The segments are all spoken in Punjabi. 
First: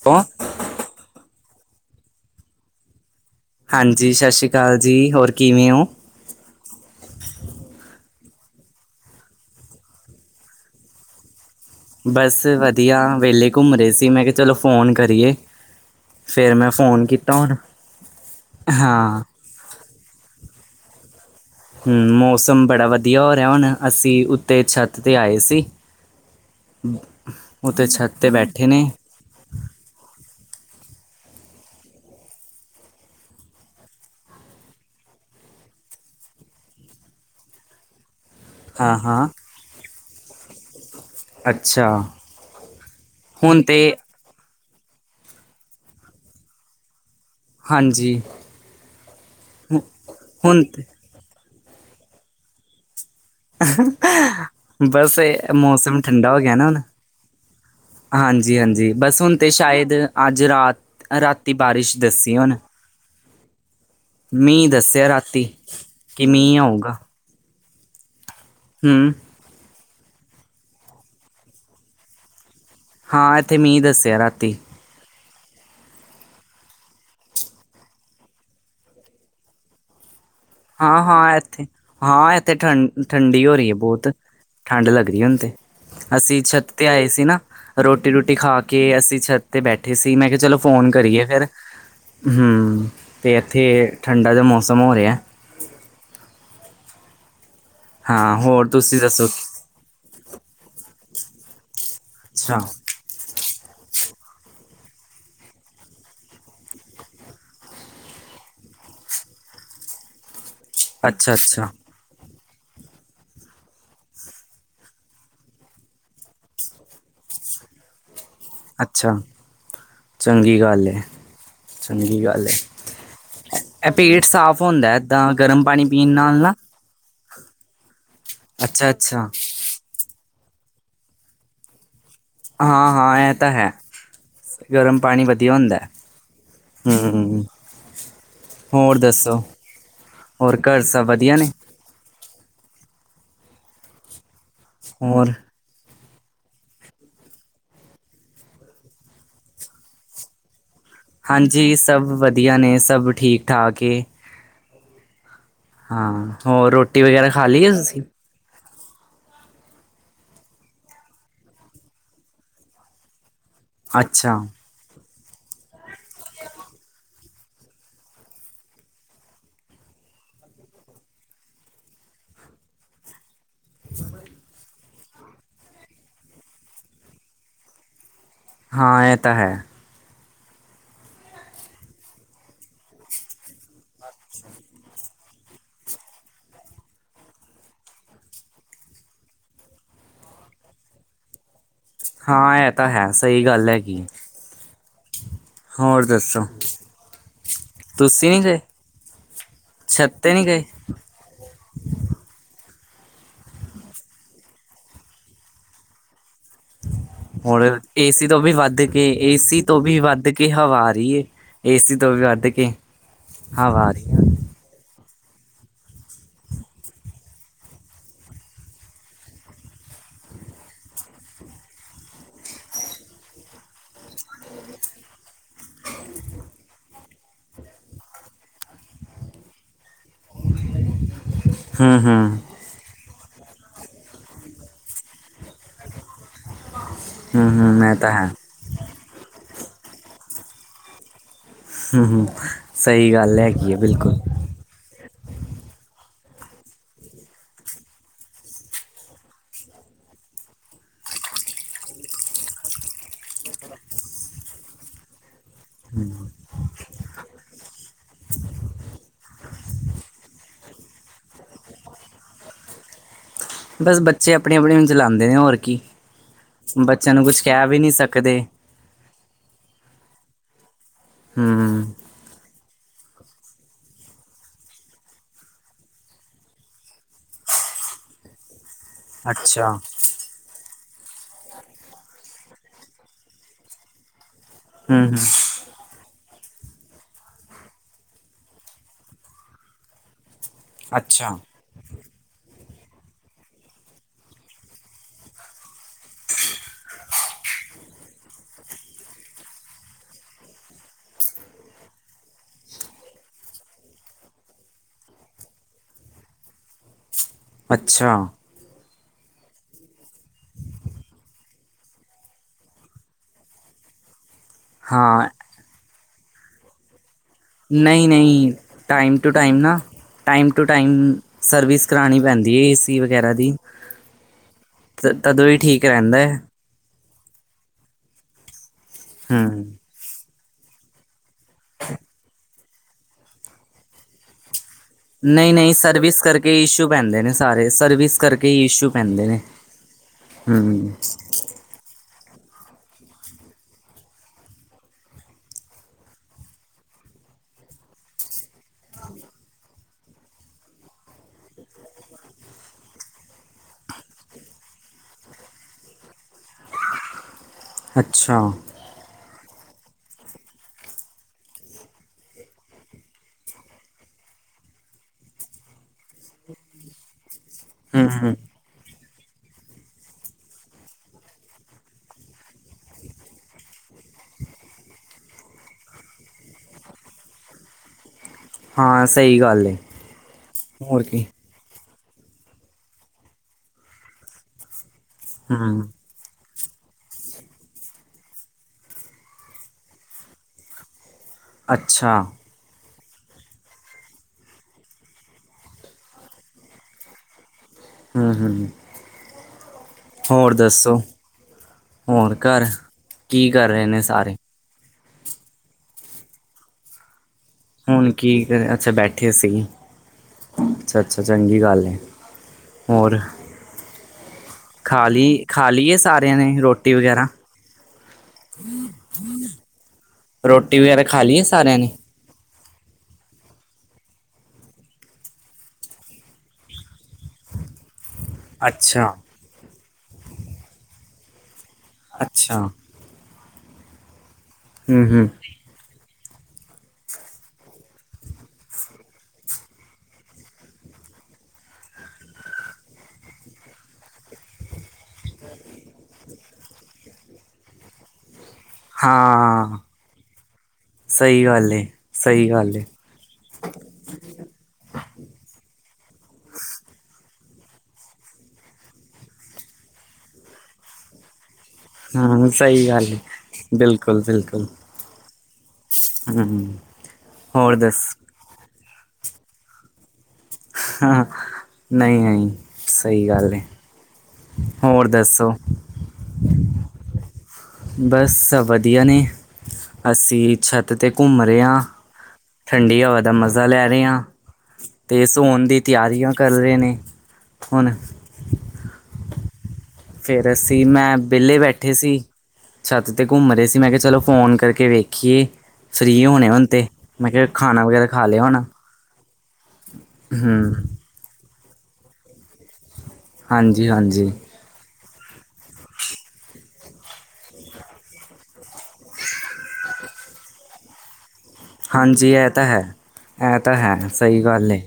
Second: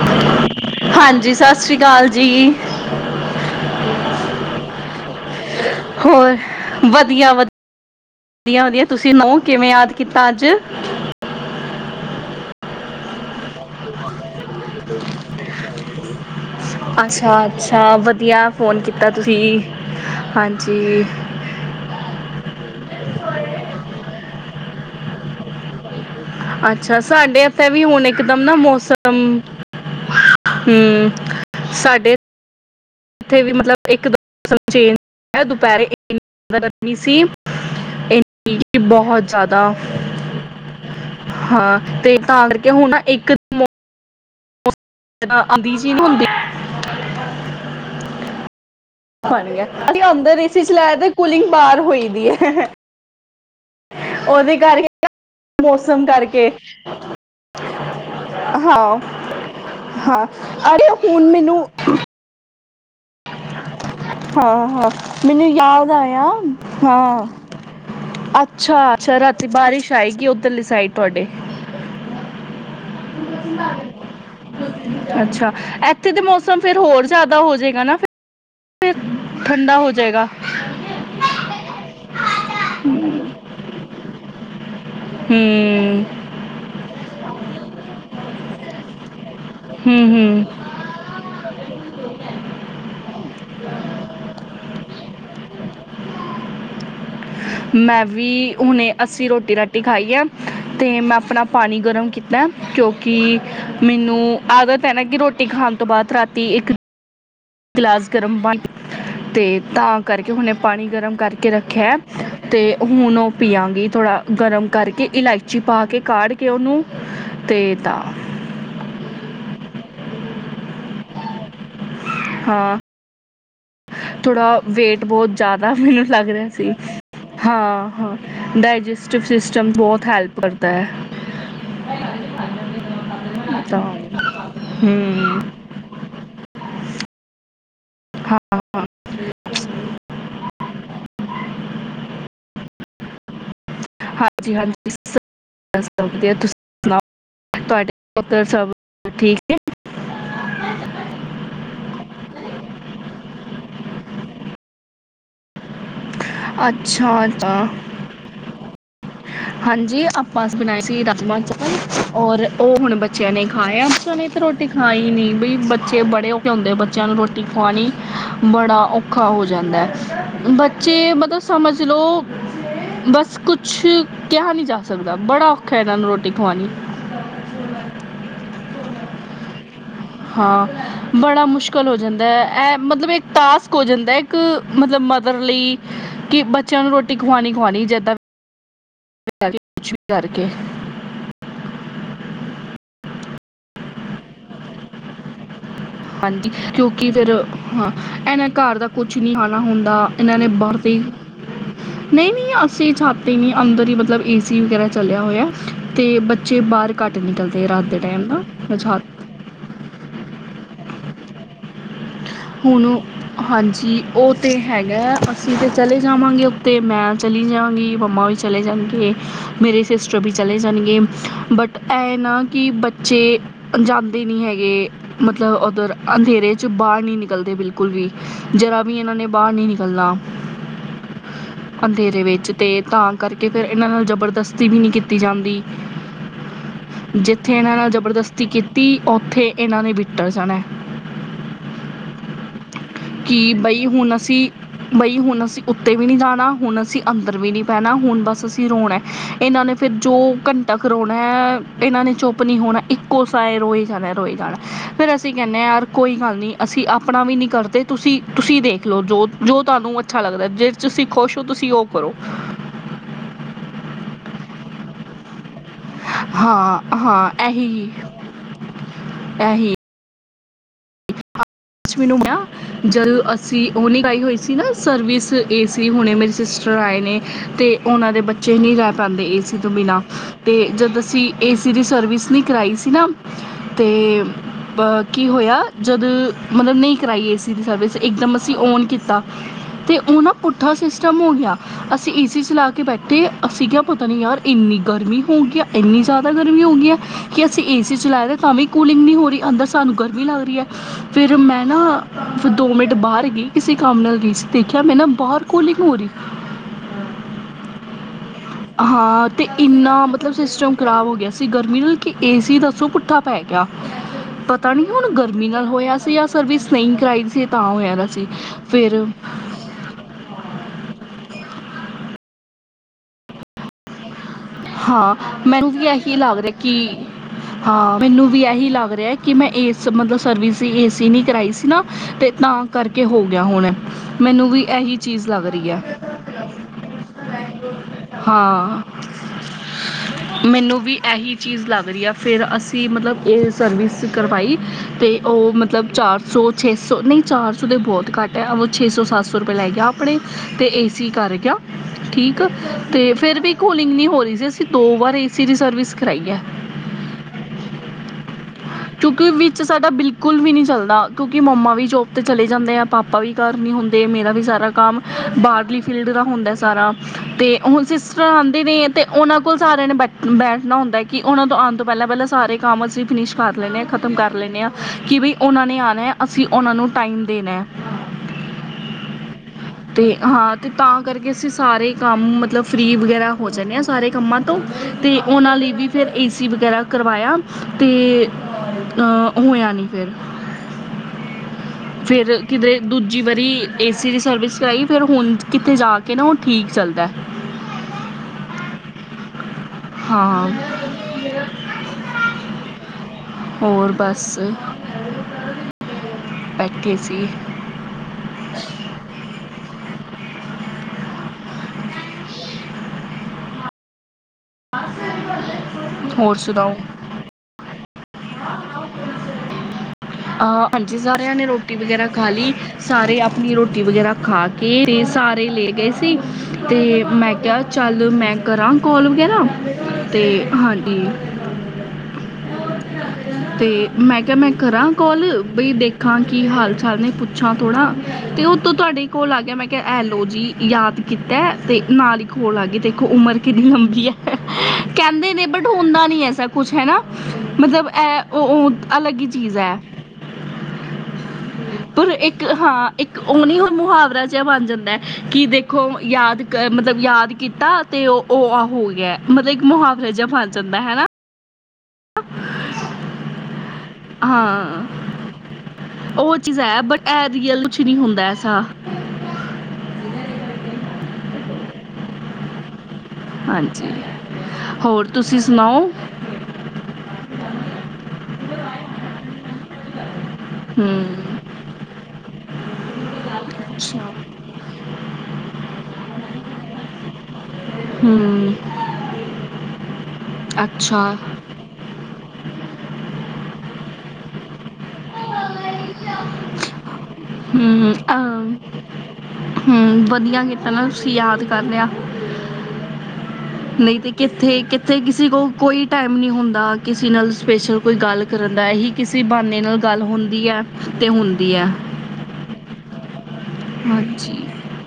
ਫ ਹਾਂਜੀ, ਸਤਿ ਸ੍ਰੀ ਅਕਾਲ ਜੀ। ਹਾਂਜੀ, ਸਤਿ ਸ਼੍ਰੀ ਅਕਾਲ ਜੀ। ਹੋਰ ਕਿਵੇਂ ਹੋ? ਹੋਰ ਵਧੀਆ ਵਧੀਆ ਵਧੀਆ ਵਧੀਆ ਤੁਸੀਂ ਨਓ ਕਿਵੇਂ ਯਾਦ ਕੀਤਾ ਅੱਜ ਬਸ ਵਧੀਆ ਵੇਹਲੇ ਘੁੰਮ ਰਹੇ ਸੀ ਮੈਂ ਕਿਹਾ ਚਲੋ ਫੋਨ ਕਰੀਏ ਫੇਰ ਮੈਂ ਫੋਨ ਕੀਤਾ ਅੱਛਾ ਹੁਣ ਅੱਛਾ ਵਧੀਆ ਫੋਨ ਕੀਤਾ ਹਾਂ ਤੁਸੀਂ ਹਾਂਜੀ ਹਮ ਮੌਸਮ ਬੜਾ ਵਧੀਆ ਹੋ ਰਿਹਾ ਹੁਣ ਅਸੀਂ ਉੱਤੇ ਛੱਤ ਤੇ ਆਏ ਸੀ ਅੱਛਾ ਸਾਡੇ ਇੱਥੇ ਵੀ ਉਤੇ ਹੁਣ ਛੱਤ ਤੇ ਇਕਦਮ ਨਾ ਬੈਠੇ ਨੇ ਮੌਸਮ ਹਮ ਸਾਡੇ ਇੱਥੇ ਵੀ ਮਤਲਬ ਇੱਕ ਦਮ ਮੌਸ ਮ ਚੇਂਜ [unintelligible] ਦੁਪੈਰੇ ਸੀ ਇ [unintelligible] ਹਾਂ ਬਹੁਤ ਹਾਂ ਜ਼ਿਆਦਾ ਅੱਛਾ ਹਾਂ ਤੇ ਤਾਂ ਕਰਕੇ ਹੁਣ ਇੱਕ ਹੁਣ ਤੇ ਅ ਜੀ ਹੁੰਦੇ ਹਾਂਜੀ ਹ ਹੁ- ਅਸੀਂ ਅੰਦਰ ਏ ਸੀ ਚਲਇਆ ਦਾ ਤੇ ਕੂਲਿੰਗ ਬਾਹਰ ਹੋਈ ਦੀ ਹੈ ਉਹਦੇ ਕਰਕੇ ਬਸ ਮੌਸਮ ਠੰਡਾ ਹੋ ਗਿਆ ਨਾ ਹੁਣ ਹਾਂਜੀ ਹਾਂਜੀ ਹਾਂ ਬਸ ਹੁਣ ਤੇ ਸ਼ਾਇਦ ਹਾਂ ਅੱਜ ਰਾਤ ਅਰੇ ਹੁਣ ਰਾਤੀ ਮੈਨੂੰ ਬਾਰਿਸ਼ ਦੱਸੀ ਕਿ ਹਨ ਹਾਂ ਹਾਂ ਮੈਨੂੰ ਯਾਦ ਆਇਆ ਕਿ ਮੀਂਹ ਆਊਗਾ ਹਾਂ ਅੱਛਾ ਹੂੰ, ਅੱਛਾ ਰਾਤੀ ਬਾਰਿਸ਼ ਆਏਗੀ ਉੱਧਰਲੀ ਸਾਈਡ ਤੁਹਾਡੇ ਹਾਂ ਐਥੇ ਮੀਂਹ ਦੱਸਿਆ ਰਾਤੀ ਅੱਛਾ ਐਥੇ ਤੇ ਮੌਸਮ ਫੇਰ ਹੋਰ ਜ਼ਿਆਦਾ ਹੋਜਏਗਾ ਨਾ ਫਿਰ, ਠੰਡਾ ਹੋ ਜਾਏਗਾ। ਹਾਂ -ਹਾਂ ਇੱਥੇ ਹਾਂ ਇੱਥੇ ਠੰ ਠੰਡੀ ਹੋ ਰਹੀ ਹੈ ਬੋਤ ਠੰਢ ਲੱਗ ਹੁੰ ਹੂੰ ਅਸੀਂ ਛੱਤ ਤੇ ਆਏ ਸੀ ਨਾ, ਰੋਟੀ ਰੂਟੀ ਖਾ ਕੇ ਅਸੀਂ ਛੱਤ ਤੇ ਬੈਠੇ ਹੂੰ ਸੀ, ਮੈਂ ਕਿਹਾ ਹੂੰ ਚਲੋ ਫੋਨ ਕਰੀਏ ਫਿਰ ਹਮ ਤੇ ਇੱਥੇ ਠੰਡਾ ਜਿਹਾ ਮੌਸਮ ਹੋ ਰਿਹਾ। ਮੈਂ ਵੀ ਹਾਂ ਹੋਰ ਹੁਣੇ ਤੁਸੀਂ ਦੱਸੋ? ਅੱਸੀ ਰੋਟੀ ਰਾਟੀ ਰਾਟੀ ਖਾਈਏ, ਤੇ ਮੈਂ ਆਪਣਾ ਪਾਣੀ ਗਰਮ ਕੀਤਾ। ਅੱਛਾ, ਕਿ ਮੈਨੂੰ ਆਦਤ ਹੈ ਨਾ, ਕਿ ਰੋਟੀ ਖਾਣ ਤੋਂ ਬਾਅਦ ਰਾਤੀ ਇੱਕ ਗਿਲਾਸ ਗਰਮ ਪਾਣੀ ਅਤੇ ਤਾਂ ਕਰਕੇ ਹੁਣੇੇ ਪਾਣੀ ਗਰਮ ਕਰਕੇ ਅੱਛਾ-ਅੱਛਾ, ਅੱਛਾ ਰੱਖਿਆ ਤੇ ਹੁਣ ਉਹ ਪੀਆਂਗੀ ਥੋੜਾ ਗਰਮ ਕਰਕੇ ਇਲਾਇਚੀ ਪਾ ਕੇ ਕਾੜ ਕਿ ਓਹਨੂੰ ਤੇ ਤਾਂ। ਅੱਛਾ, ਚੰਗੀ ਗੱਲ ਹੈ -ਚੰਗੀ ਗੱਲ ਹੈ? ਹਾਂ ਥੋੜ੍ਹਾ ਵੇਟ ਬੋਤ ਗਰਮ ਜ਼ਿਆਦਾ ਪਾਣੀ ਮੈਨੂੰ ਪੀਣ ਲੱਗ ਨਾਲ ਰਿਹਾ ਨਾ। ਸੀ। ਹਾਂ -ਹਾਂ ਡਾਇਜਸਟਿਵ ਅੱਛਾ-ਅੱਛਾ, ਸਿਸਟਮ ਬਹੁਤ ਹੈਲਪ ਕਰਦਾ ਹੈ ਹਾਂ -ਹਾਂ ਇਹ ਤਾਂ ਹੈ, ਗਰਮ ਪਾਣੀ ਹਮ ਵਧੀਆ ਹੁੰਦਾ ਹਮ ਹਾਂ ਹਾਂ ਹੋਰ ਦੱਸੋ? ਹੋਰ ਘਰ ਸਭ ਵਧੀਆ ਨੇ? ਹਾਂਜੀ -ਹਾਂਜੀ ਹੋਰ ਵਧੀਆ ਤੁਸੀਂ ਸੁਣਾਓ ਤੁਹਾਡੇ ਉਧਰ ਸਭ ਠੀਕ ਨੇ? ਹਾਂਜੀ, ਸਭ ਵਧੀਆ ਨੇ, ਸਭ ਠੀਕ ਠਾਕ ਏ। ਹਾਂ, ਹੋਰ ਰੋਟੀ ਅੱਛਾ ਵਗੈਰਾ ਖਾ ਅੱਛਾ ਲਈਏ ਤੁਸੀਂ? ਹਾਂਜੀ, ਆਪਾਂ ਅਜ ਬਣਾਏ ਸੀ ਰਾਜਮਾ ਚਾਵਲ ਔਰ ਉਹ ਹੁਣ ਖਾਏ ਆ ਮ ਚ ਨਹੀਂ ਅੱਛਾ ਤਾਂ ਰੋਟੀ ਖਾਈ ਨਹੀਂ ਬ ਬੱਚੇ ਬੜੇ ਔ ਖੇ ਹੁੰਦੇ ਬੱਚਿਆਂ ਨੂੰ ਰੋਟੀ ਖਵਾਣੀ ਬੜਾ ਔਖਾ ਹੋ ਜਾਂਦਾ ਹੈ, ਬੱਚੇ ਦੋਂ ਸਮਝ ਲਓ, ਬਸ ਕੁੱਛ ਕਿਹਾ ਨੀ ਜਾ ਸਕਦਾ, ਬੜਾ ਔਖਾ ਐਂ, ਇਹਨਾਂ ਨੂੰ ਰੋਟੀ ਖਵਾਣੀ। ਹਾਂ ਇਹ ਤਾਂ ਹੈ। ਹਾਂ, ਬੜਾ ਮੁਸ਼ਕਿਲ ਹੋ ਜਾਂਦਾ, ਐਹ ਮਤਲਬ ਇੱਕ ਟਾਸਕ ਹੋ ਜਾਂਦਾ ਏ। ਇੱਕ ਮਤਲਬ ਮਦਰ ਲਈ ਕਿ ਬੱਚਿਆਂ ਨੂੰ ਰੋਟੀ ਖਵਾਣੀ -ਖਵਾਣੀ ਜਿੱਦਾਂ ਕੁੱਛ ਵੀ ਕਰਕੇ। ਹਾਂ ਐ ਤਾਂ ਹੈ, ਸਹੀ ਗੱਲ ਹੈਗੀ ਹੋਰ ਦੱਸੋ ਹਾਂਜੀ, ਕਿਉਂਕਿ ਫਿਰ, ਹਾਂ ਤੁਸੀਂ ਨੀ ਇਹਨਾਂ ਗਏ ਘਰ ਦਾ ਕੁੱਛ ਨੀ ਖਾਣਾਂ ਹੁੰਦਾ, ਛੱਤ ਤੇ ਇਹਨਾਂ ਨਹੀਂ ਨੇ ਗਏ ਬਾਹਰ ਨਹੀਂ -ਨਹੀਂ ਅਸੀਂ ਛੱਤ ਤੇ ਨੀ ਅੰਦਰ ਹੀ ਮਤਲਬ ਏਸੀ ਵਗੈਰਾ ਚਲਿਆ ਹੋਇਆ। ਤੇ ਬੱਚੇ ਬਾਹਰ ਘੱਟ ਨਿਕਲਦੇ ਹੋਰ ਰਾਤ ਦੇ ਟਾਇਮ ਏਸੀ ਤੋਂ ਨਾ, ਵੀ ਵੱਧ ਕੁੱਛ ਹਾਂ ਕੇ ਏਸੀ ਤੋਂ ਵੀ ਵੱਧ ਕੇ ਹਵਾ ਆ ਰੀ ਏ, ਏਸੀ ਤੋਂ ਵੀ ਵੱਧ ਕੇ ਹੁਣੋ, ਹਵਾ ਆ ਹਾਂਜੀ ਰਹੀ ਹੈ ਉਹ ਤੇ ਹੈਗਾ, ਅਸੀਂ ਤਾਂ ਚਲੇ ਜਾਵਾਂਗੇ ਉੱਤੇ ਮੈਂ ਚਲੀ ਜਾਵਾਂਗੀ ਮੰਮਾ ਵੀ ਚਲੇ ਜਾਣਗੇ, ਮੇਰੇ ਸਿਸਟਰ ਵੀ ਚਲੇ ਜਾਣਗੇ, ਬਟ ਐਹ ਨਾ ਕਿ ਬੱਚੇ ਜਾਂਦੇ ਨੀ ਹੈਗੇ, ਮਤਲਬ ਉੱਧਰ ਅੰਧੇਰੇ ਚ ਬਾਹਰ ਨੀ ਨਿਕਲ ਨਿਕਲਦੇ ਬਿਲਕੁਲ ਵੀ, ਜਰਾ ਵੀ ਇਹਨਾਂ ਨੇ ਬਾਹਰ ਨੀ ਨਿਕਲਣਾ। ਹੂੰ ਅੰਧੇਰੇ ਹੂੰ ਵਿੱਚ। ਤੇ, ਤਾਂ ਕਰਕੇ ਫਿਰ ਇਹਨਾਂ ਨਾਲ਼ ਜ਼ਬਰਦਸਤੀ ਵੀ ਨੀ ਕੀਤੀ ਜਾਂਦੀ। ਹੂੰ ਜਿੱਥੇ ਇਹਨਾਂ ਹੂੰ ਨਾਲ਼ ਇਹ ਤਾਂ ਹੈ। ਜਬਰਦਸਤੀ ਕੀਤੀ, ਉੱਥੇ ਇਹਨਾਂ ਨੇ ਵਿਟਰ ਜਾਣਾ। ਹੂੰ -ਹੂੰ ਸਹੀ ਕਿ ਗੱਲ ਹੈਗੀ ਐ, ਬਈ ਹੁਣ ਬਿਲਕੁਲ। ਅਸੀਂ ਬਈ ਹੁਣ ਅਸੀਂ ਉੱਤੇ ਵੀ ਨੀਂ ਜਾਣਾ, ਹੁਣ ਅਸੀਂ ਅੰਦਰ ਵੀ ਨੀ ਪੈਣਾ, ਹੁਣ ਬਸ ਅਸੀਂ ਰੋਣਾ‌ ਐ। ਇਹਨਾਂ ਨੇ ਫਿਰ ਜੋ ਘੰਟਾ ਕ ਰੋਣਾ ਇਹਨਾਂ ਨੇ ਚੁੱਪ ਨੀ ਹੋਣਾ ਇੱਕੋ ਸਾਏ ਰੋਏ ਜਾਣਾ- ਰੋਏ ਜਾਣਾ। ਫ਼ੇਰ ਅਸੀਂ ਕਹਿੰਨੇ ਆ, ਯਾਰ ਕੋਈ ਗੱਲ ਨੀ ਅਸੀਂ ਆਪ ਆਪਣਾਂ ਵੀ ਨੀਂ ਕਰਦੇ ਤੁਸੀਂ -ਤੁਸੀਂ ਦੇਖਲੋ ਜੋ -ਜੋ ਤੁਹਾਨੂੰ ਅੱਛਾ ਲੱਗਦਾ, ਜੇ ਤੁਸੀਂ ਖੁਸ਼ ਹੋ ਤੁਸੀਂ ਉਹ ਕਰੋ ਬਸ, ਬੱਚੇ ਆਪਣੀਂ -ਆਪਣੀਂ ਹੁਣ ਚਲਾਦੇ ਨੇ ਹੋਰ ਕੀ, ਹਾਂ ਬੱਚਿਆਂ ਨੂੰ ਕੁਛ ਕਹਿ ਵੀ ਨੀ ਸਕਦੇ। ਐਹੀ ਹੂੰ [unintelligible] ਜਦੋਂ ਅਸੀਂ ਉਹ ਨੀ ਕਰਾਈ ਹੋਈ ਸੀ ਨਾ ਸਰਵਿਸ, ਏਸੀ ਹੁਣੇ ਮੇਰੇ ਸਿਸਟਰ ਆਏ ਨੇ ਤੇ ਉਹਨਾਂ ਦੇ ਬੱਚੇ ਨੀਂ ਰਹਿ ਪਾਂਦੇ, ਏਸੀ ਅੱਛਾ ਤੋਂ ਬਿਨਾਂ ਤੇ ਜਦ ਅਸੀਂ ਏਸੀ ਦੀ ਸਰਵਿਸ ਨੀ ਕਰਾਈ ਸੀ ਨਾ ਤੇ ਆ, ਹੂੰ ਹੂੰ ਕੀ ਹੋਇਆਂ ਜਦ ਮਤਲਬ ਨਹੀਂ ਕਰਾਈ ਏਸੀ ਦੀ ਸਰਵਿਸ, ਇੱਕਦਮ ਅਸੀਂ ਔਨ ਕੀਤਾ ਤੇ ਉਹ ਨਾ ਪੁੱਠਾ ਸਿਸਟਮ ਅੱਛਾ ਹੋਗਿਆ। ਅਸੀਂ ਏਸੀ ਚਲਾ ਕੇ ਬੈਠੇ, ਅਸੀਂ ਕਿਹਾ ਪਤਾ ਨੀ ਯਾਰ ਏਨੀਂ ਗਰਮੀਂ ਹੋਗੀ ਆ। ਏਨੀ ਜ਼ਿਆਦਾ ਗਰਮੀ ਹੋ ਗਈ ਹੈ ਕਿ ਅਸੀਂ ਏ ਸੀ ਚਲਾਇਆ ਦਾ ਤਾਂ ਵੀ ਕੂਲਿੰਗ ਨੀਂ ਹੋ ਰੀ। ਅੰਦਰ ਸਾਨੂੰ ਗਰਮੀ ਲੱਗ ਰੀ ਐ। ਫਿਰ ਮੈਂ ਨਾ ਫਿਰ ਦੋ ਮਿੰਟ ਬਾਹਰ ਗਈ। ਕਿਸੇ ਕੰਮ ਨਾਲ ਗਈ ਸੀ, ਦੇਖਿਆ ਮੈਂ ਨਾ ਬਾਹਰ ਕੂਲਿੰਗ ਹੋ ਰੀ ਅੱਛਾ। ਹਾਂ ਤੇ ਇੰਨਾ ਮਤਲਬ ਸਿਸਟਮ ਖ਼ਰਾਬ ਹੋ ਗਿਆ ਸੀ, ਗਰਮੀ ਨਾਲ ਕਿ ਏਸੀ ਦੱਸੋ ਪੁੱਠਾ ਪੈ ਗਿਆਂ, ਪਤਾ ਨੀ ਹੁਣ ਹਾਂ ਗਰਮੀ ਨਾਲ ਹੋਇਆ ਸੀ, ਜਾਂ ਸਰਵਿਸ ਨਹੀਂ ਕਰਾਈ ਸੀ ਤਾਂ ਹੋਇਆ ਦਾ ਨਹੀਂ ਸੀ -ਨਹੀਂ‌ ਫਿਰ ਟਾਇਮ ਟੂ ਟਾਇਮ ਨਾ ਟਾਇਮ ਟੂ ਟਾਇਮ ਸਰਵਿਸ ਕਰਾਣੀ ਪੈਂਦੀ ਐਂ, ਏਸੀ ਵਗ਼ੈਰਾ ਦੀ ਤੇ ਹਾਂ ਤਦ ਵੀ ਮੈਨੂੰ ਠੀਕ ਇਹੀ ਰਹਿੰਦਾ ਏਂ। ਲੱਗ ਰਿਹਾ ਕਿ ਹਾਂ, ਮੈਨੂੰ ਵੀ ਐਹੀ ਲੱਗ ਰਿਆ ਕਿ ਮੈਂ ਹੂੰ ਏਸ ਮਤਲਬ ਸਰਵਿਸ ਏਸੀ ਨੀ ਕਰਾਈ ਸੀ ਨਾ ਤੇ ਤਾਂ ਕਰਕੇ ਹੋ ਗਿਆ ਹੋਣਾ, ਮੈਨੂੰ ਵੀ ਐਹੀ ਨਹੀਂ -ਨਹੀਂ ਸਰਵਿਸ ਕਰਕੇ ਇਸ਼ੂ ਪੈਂਦੇ ਨੇ ਸਾਰੇ, ਸਰਵਿਸ ਕਰਕੇ ਹੀ ਹਾਂ ਇਸ਼ੂ ਪੈਂਦੇ ਨੇ ਮੈਨੂੰ ਵੀ ਹੂੰ ਇਹੀ, ਚੀਜ਼ ਲੱਗ ਰਹੀ ਆ, ਫਿਰ ਅਸੀਂ ਮਤਲਬ ਇਹ ਸਰਵਿਸ ਕਰਵਾਈ ਤੇ ਉਹ ਮਤਲਬ ਚਾਰ ਸੌ ਛੇ ਸੌ ਨਹੀਂ, ਚਾਰ ਸੌ ਤਾਂ ਬਹੁਤ ਘੱਟ ਆ। ਉਹ ਛੇ ਸੌ -ਸੱਤ ਸੌ ਰੁਪਏ ਲੈ ਗਿਆ ਆਪਣੇ, ਤੇ ਏ ਸੀ ਕਰ ਗਿਆ ਠੀਕ ਤੇ ਫਿਰ ਵੀ ਕੂਲਿੰਗ ਨੀ ਹੋ ਰਹੀ ਸੀ, ਅਸੀਂ ਦੋ ਵਾਰ ਏਸੀ ਦੀ ਸਰਵਿਸ ਕਰਾਈ ਐਂ। ਅੱਛਾ! ਕਿਉਂਕਿ ਵਿੱਚ ਸਾਡਾ ਬਿਲਕੁਲ ਵੀ ਨਹੀਂ ਚੱਲਦਾ, ਕਿਉਂਕਿ ਮੰਮਾ ਵੀ ਜੋਬ ਤੇ ਚਲੇ ਜਾਂਦੇ ਆ ਪਾਪਾ ਪਾਪਾ ਵੀ ਘਰ ਨੀ ਹੁੰਦੇ। ਮੇਰਾ ਵੀ ਸਾਰਾ ਕੰਮ ਬਾਹਰਲੀ ਫੀਲਡ ਦਾ ਹੁੰਦਾ ਸਾਰਾ, ਤੇ ਹੁਣ ਹੂੰ ਸਿਸਟਰ, ਵੈ, ਉਹਨਾਂ ਕੋਲ ਸਾਰਿਆਂ ਨੇ ਬੈਠ ਬੈਠਣਾ ਹੁੰਦਾ ਕਿ ਉਹਨਾਂ ਤੋਂ ਆਣ ਤੋਂ ਪਹਿਲਾਂ -ਪਹਿਲਾਂ ਸਾਰੇ ਕੰਮ ਅਸੀਂ ਫਿਨਿਸ਼ ਕਰ ਲੈਂਣੇ ਹਾਂ ਖਤਮ ਕਰ ਲੈਂਣੇ ਹਾਂ, ਕਿ ਬਈ ਉਹਨਾਂ ਨੇ ਆਣਾ ਹੈ, ਅਸੀਂ ਉਹਨਾਂ ਨੂੰ ਟਾਈਮ ਦੇਣੇ ਹਾਂ, ਸਹੀ ਗੱਲ ਏ, ਅਤੇ ਹਾਂ ਅਤੇ ਤਾਂ ਹੋਰ ਕੀ ਕਰਕੇ ਅਸੀਂ ਸਾਰੇ ਕੰਮ ਮਤਲਬ ਫਰੀ ਵਗੈਰਾ ਹੋ ਜਾਂਨੇ ਆ ਸਾਰੇ ਕੰਮਾਂ ਤੋਂ ਤੇ ਉਹਨਾਂ ਲਈ ਹੂੰ, ਵੀ ਫਿਰ ਈ ਸੀ ਵਗੈਰਾ ਕਰਵਾਇਆ ਤੇ ਅਹ ਹੋਇਆ ਨੀ ਫਿਰ, ਅੱਛਾ ਫਿਰ ਕਿਤੇ ਦੂਜੀ ਵਾਰੀ ਏ ਸੀ ਦੀ ਸਰਵਿਸ ਕਰਾਈ ਫਿਰ ਹੁਣ, ਕਿਤੇ ਜਾ ਕੇ ਨਾ ਉਹ ਠੀਕ ਚੱਲਦਾ। ਹਮ, ਹਮ। ਹਾਂ ਹੋਰ ਦੱਸੋ? ਹੋਰ ਘਰ ਕੀ ਕਰ ਰਹੇ ਹੋਰ ਨੇ ਬਸ ਸਾਰੇ? ਬੈਠੇ ਸੀ। ਹੁਣ ਕੀ ਕ ਅੱਛਾ, ਬੈਠੇ ਸੀ। ਅੱਛਾ, ਅੱਛਾ ਚੰਗੀ ਗੱਲ ਏ, ਹੋਰ! ਖਾ ਲਈ, ਖਾ ਲਈ ਏ ਸਾਰਿਆਂ ਹੋਰ ਨੇ ਸੁਣਾਓ ਰੋਟੀ ਵਗੈਰਾ? ਅਹ ਰੋਟੀ ਹਾਂਜੀ ਵਗੈਰਾ ਖਾ ਲਈ ਏ ਰੋਟੀ ਸਾਰਿਆਂ ਨੇ? ਵਗੈਰਾ ਖਾ ਲਈ, ਸਾਰੇ ਆਪਣੀ ਰੋਟੀ ਵਗੈਰਾ ਖਾ ਕੇ, ਤੇ ਸਾਰੇ ਲੈ ਗਏ ਸੀ ਤੇ ਮੈ ਕਿਆ ਚੱਲ ਮੈਂ ਕਰਾਂ ਕੋਲ ਵਗੈਰਾ ਤੇ ਹਾਂਜੀ। ਅੱਛਾ! ਤੇ ਮੈਂ ਕਿਹਾ, ਮੈਂ ਕਰਾਂ ਕਾਲ ਹੂੰ-ਹੂੰ, ਬਈ ਦੇਖਾਂ ਕੀ ਹਾਲ - ਚਾਲ ਨੇ ਪੁੱਛਾਂ ਥੋੜ੍ਹਾ, ਤੇ ਉਹ ਤੋਂ ਤੁਹਾਡਾ ਹੀ ਕੋਲ ਆ ਗਿਆ ਮੈਂ ਕਿਹਾ ਐਲੋ ਜੀ। ਯਾਦ ਕੀਤਾ ਤੇ ਨਾਲ ਹੀ ਕੋਲ ਆ ਗਈ, 'ਦੇਖੋ ਉਮਰ ਕਿੰਨੀ ਲੰਬੀ ਏ। ਕਹਿੰਦੇ ਨੇ ਬਟ ਹੁੰਦਾ ਨੀ ਐਸਾ ਕੁਛ ਹੈਨਾ, ਮਤਲਬ ਇਹ ਉ ਅਲਗ ਈ ਚੀਜ਼ ਐ। ਹਾਂ ਸਹੀ ਗੱਲ ਏ ਪਰ ਇੱਕ ਸਹੀ ਗੱਲ ਏ ਹਾਂ, ਇੱਕ ਉਂ ਨੀ ਹੁਣ ਮੁਹਾਵਰਾ ਜੇਆ ਬਨ ਜਾਂਦੈ, ਕਿ ਦੇਖੋ ਯਾਦ ਕ ਮਤਲਬ ਯਾਦ ਕੀਤਾ ਤੇ ਓ, ਓ ਆਹ ਹੋ ਗਿਆ। ਮਤਲਬ ਇੱਕ ਮੁਹਾਵਰਾ ਜਾ ਬਨ ਜਾਂਦੈ, ਹੈਨਾ? ਹੂੰ, ਸਈ ਗੱਲ ਏ। ਬਿਲਕੁਲ, ਬਿਲਕੁਲ ਓ ਚੀਜ਼ ਹੈ, ਬਟ ਐ ਰੀਅਲ ਹੋਰ ਕੁੱਛ ਨੀ ਦੱਸ ਹੁੰਦੈ ਐਸਾ। ਹਾਂ, ਨਹੀਂ- ਨਹੀਂ। ਸਈ ਗੱਲ ਏ, ਹਾਂਜੀ ਹੋਰ ਤੁਸੀਂ ਦੱਸੋ? ਸੁਣਾਓ ਬੱਸ ਵਧੀਆ ਨੇ, ਅਸੀ ਛੱਤ ਹੂੰ ਤੇ ਘੁੰਮ ਰੇ ਆਂ, ਠੰਡੀ ਹਵਾ ਦਾ ਮਜ਼ਾ ਲੈ ਰੇ ਅੱਛਾ ਆਂ। ਤੇ ਸੋਨ ਦੀ ਤਿਆਰੀਆਂ ਕਰ ਰੇ ਨੇ, ਹੁਨ। ਹੂੰ। ਫੇਰ ਅਸੀ ਅੱਛਾ ਮੈਂ ਬੇਲੇ ਬੈ ਠੇ ਸੀ, ਛੱਤ ਤੇ ਘੁੰਮ ਰੇ ਸੀ, ਮੈਂ ਕਿਆ ਚਲੋ ਫੋਨ ਕਰਕੇ ਵੇਖੀਏ। ਫ੍ਰੀ ਹੋਣੇ ਹੁਨ ਤੇ, ਮੈਂ ਕਿਆ ਖਾਣਾ ਹੂੰ ਵਗੈਰਾ ਖਾ ਲਿਆ ਅਮ, ਹੋਣਾ। ਹੂੰ, ਵਧੀਆ ਕੀਤਾ ਹੂੰ ਨਾ ਤੁਸੀ, ਯਾਦ ਕਰ ਲਿਆ। ਹਾਂਜੀ ਨਹੀ ਤੇ ਹਾਂਜੀ ਕਿੱਥੇ ਕਿ ਥੇ ਕਿਸੇ ਕੋਲ ਕੋਈ ਟੈਮ ਨੀ ਹੁੰਦਾ ਕਿਸੀ ਨਾਲ ਸਪੈਸ਼ਲ ਕੋਈ ਗੱਲ ਕਰਨ ਦਾ ਐਹੀ ਕਿਸੀ ਬ੍ਹਾਨੇ ਨਾਲ ਗੱਲ ਹੁੰਦੀ ਐ, ਤੇ ਹੁੰਦੀ ਐ। ਹਾਂਜੀ, ਐ ਤਾ ਹੈ, ਐ ਤਾ ਹੈ ਹਾਂਜੀ ਸਈ ਗਾੱਲ ਏ,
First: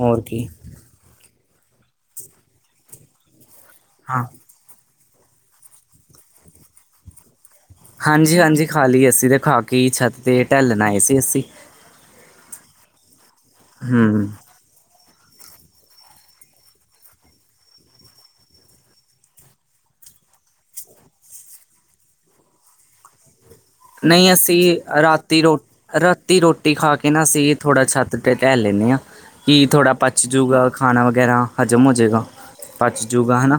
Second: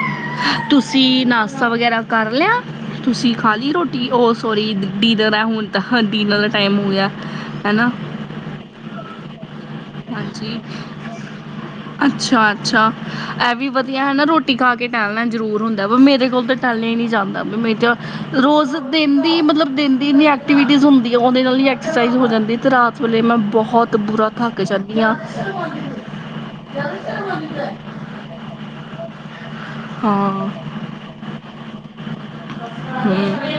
ਹੋਰ ਕੀ। ਤੂਸੀ ਨਾਸਤਾ ਵਗੈਰਾ ਕਾਰ ਲੇਆ, ਤੂਸੀ ਖਾਲੀ ਰੋਟੀ ਹਾਂ ਓਸ ਸੋਰੀ ਡਿਨਰ ਹੈ ਹੁਨ ਤਾਂ, ਡਿਨਰ ਦਾ ਟਾਈਮ ਹੋ ਗੇਆ, ਹੈਨਾ? ਹਾਂਜੀ, ਹਾਂਜੀ ਖਾਲੀ ਅੱਸੀ ਤੇ ਖਾ ਕੇ ਈ ਛਾੱਤ ਤੇ ਹਾਂਜੀ ਟੈਲੱਨ ਆਏ ਸੀ ਅਸੀ। ਅੱਛਾ, ਅੱਛਾ ਐ ਵੀ ਵਦੀਆ ਹੈਨਾ ਨਾ ਹੂੰ ਰੋਟ ਟੀ ਖਾ ਕੇ ਟੈਹਲਨਾ ਜਰੂਰ ਹੁੰਦੈ, ਵ ਮੇਰੇ ਕੋਲ ਤੇ ਟੈਹਲੇਆ ਈ ਨੀ ਜਾਂਦਾ, ਵੀ ਮੇ ਤਾ ਰੋਜ਼ ਦਿਨ ਦੀ ਮਤਲਬ ਦਿਨ ਦੀ ਇੰਨੀ ਐਕਟੀਵਿਟੀਜ਼ ਹੁੰਦੀ ਐ, ਓਂਦੇ ਨਾਲ ਈ ਐਕਸੈਸਾਈਜ਼ ਹੋ ਜਾਂਦੀ, ਤੇ ਰਾਤ ਵੇਲੇ ਮੈਂ ਬੋਹਤ ਤੇ ਬੁਰਾ ਨਹੀਂ ਥ ਅਸੀਂ ਰਾਤੀ ਰੋ, ਰਾਤੀ ਰੋਟੀ ਖਾ ਕੇ ਨਾ ਅਸੀ ਵੀ ਥੋੜਾ ਛਾੱਤ ਤੇ ਟ੍ਹੈਲ ਲੈਂਨੇ ਆਂ। ਕਿ ਥੋੜਾ ਪਚ ਹਾਂ ਜੂਗਾ ਖਾਨਾ ਵਗੈਰਾ ਹਜ਼ਮ ਹੋ ਜੇਗਾ, ਪਚ ਜੂਗਾ ਹੈਨਾ। ਹਮ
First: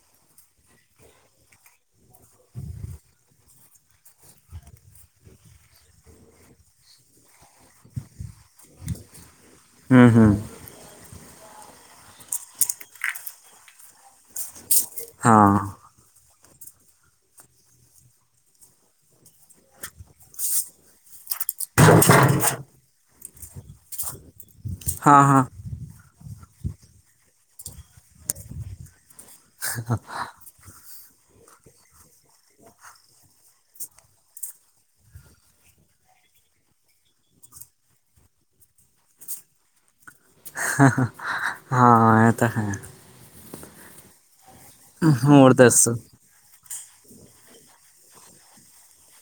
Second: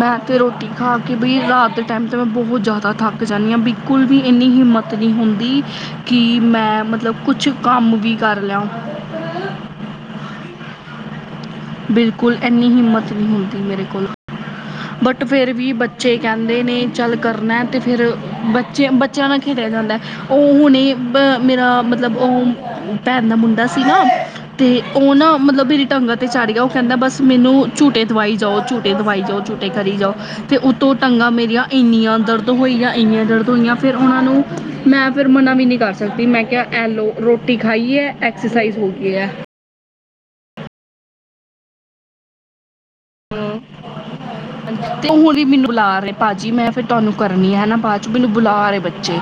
ਮੈਂ ਤੇ ਰੋਟੀ ਖਾ ਕੇ ਬਈ ਰਾਤ ਦੇ ਟੈਮ ਤੇ ਮੈਂ ਬੋਹਤ ਜਾਦਾ ਥਾੱਕ ਕ ਜਾਂਨੀ ਆਂ, ਬਿਕੁਲ ਵੀ ਏਨੀ ਹਿੰਮਤ ਨੀ ਹੁੰਦੀ ਕਿ ਮੈਂ ਮਤਲਬ ਕੁਛ ਕਾੰਮ ਵੀ ਕਾਰ ਲਾਂ। ਹੂੰ, ਹੂੰ। ਬਿਲਕੁਲ ਐਨੀ ਹਿੰਮਤ ਨੀ ਹੁੰਦੀ ਮੇਰੇ ਕੋਲ, ਬਟ ਫੇਰ ਹਾਂ ਵੀ ਬ ਬੱਚੇ ਕੈਂਦੇ ਨੇ ਚੱਲ ਕਰਨੈ, ਤੇ ਫੇਰ ਬੱਚੇ, ਬੱਚੇਆਂ ਨਾਲ ਖੇਡੇਆ ਜਾਂਦੈ। ਓ ਹੁਣੇ ਬਅ ਮੇਰਾ ਮਤਲਬ ਓ ਭੈਨ ਦਾ ਮੁੰਡਾ ਸੀ ਨਾ, ਤੇ ਓ ਹਾਂ ਨਾ ਹਾਂ ਮਤਲਬ ਮੇਰੀ ਟੰਗਾ ਤੇ ਚਾੜ ਗੇਆ, ਓ ਕੈੱਦਾ ਬੱਸ ਮੈਨੂੰ ਝੂਟੇ ਦਵਾਈ ਜਾਓ, ਝੂਟੇ ਦਵਾਈ ਜਾਓ, ਝੂਟੇ ਕਰੀ ਜਾਓ। ਤੇ ਉਤੋਂ ਟੰਗਾਂ ਮੇਰੀਆਂ ਇੰਨੀਆਂ ਦਰਦ ਹੋਈਆਂ, ਇੰਨੀਆਂ ਦਰਦ ਹੋਈਆਂ ਫੇਰ ਓਨਾਂ ਨੂੰ ਮੈਂ ਫਿਰ ਮਨਾ ਵੀ ਨੀ ਕਾਰ ਸਕਦੀ, ਮੈਂ ਕੇਆ ਐਲੋ ਰੋਟੀ ਖਾਈ ਐ, ਐਕਸੇਸਾਈਜ਼ ਹੋ ਗਈ ਐ। ਹਾਂ, ਐ ਤੈ ਹੈ। ਹੂੰ, ਓ ਹੁਣ ਵੀ ਹੋਰ ਮੈਨੂੰ ਬੂਲਾ ਦੱਸੋ ਰੇ। ਭਾਜੀ ਮੈਂ ਫਿਰ ਤੂਆਨੂੰ ਕਰਨੀ ਐ ਹੇਨਾ ਬਾਦ ਚ, ਮੈਨੂੰ ਬੁਲਾ ਰੇ ਬੱਚੇ।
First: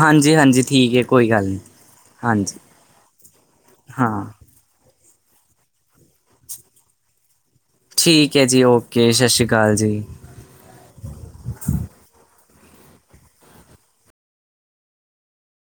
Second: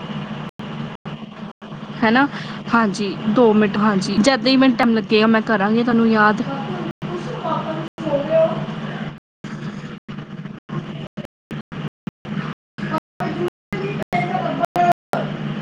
ਹਾਂਜੀ, ਹਾਂਜੀ ਠੀਕੈ, ਕੋਈ ਗਾੱਲ ਨੀ। ਹੇਨਾ, ਹਾਂਜੀ, ਦੋ ਮਿੰਟ ਹਾਂਜੀ, ਹਾਂ ਜੈਦਾਂ ਈ ਮੈਨ ਟੈਮ ਲਗੇਆ, ਮੈਂ ਕਰਾਂਗੀ ਤੂਆਨੂੰ ਯਾਦ। ਠੀਕੈ ਜੀ ਓਕੇ, ਸ਼ਸ਼੍ਰੀ ਕਾਲ ਜੀ। [inaudible]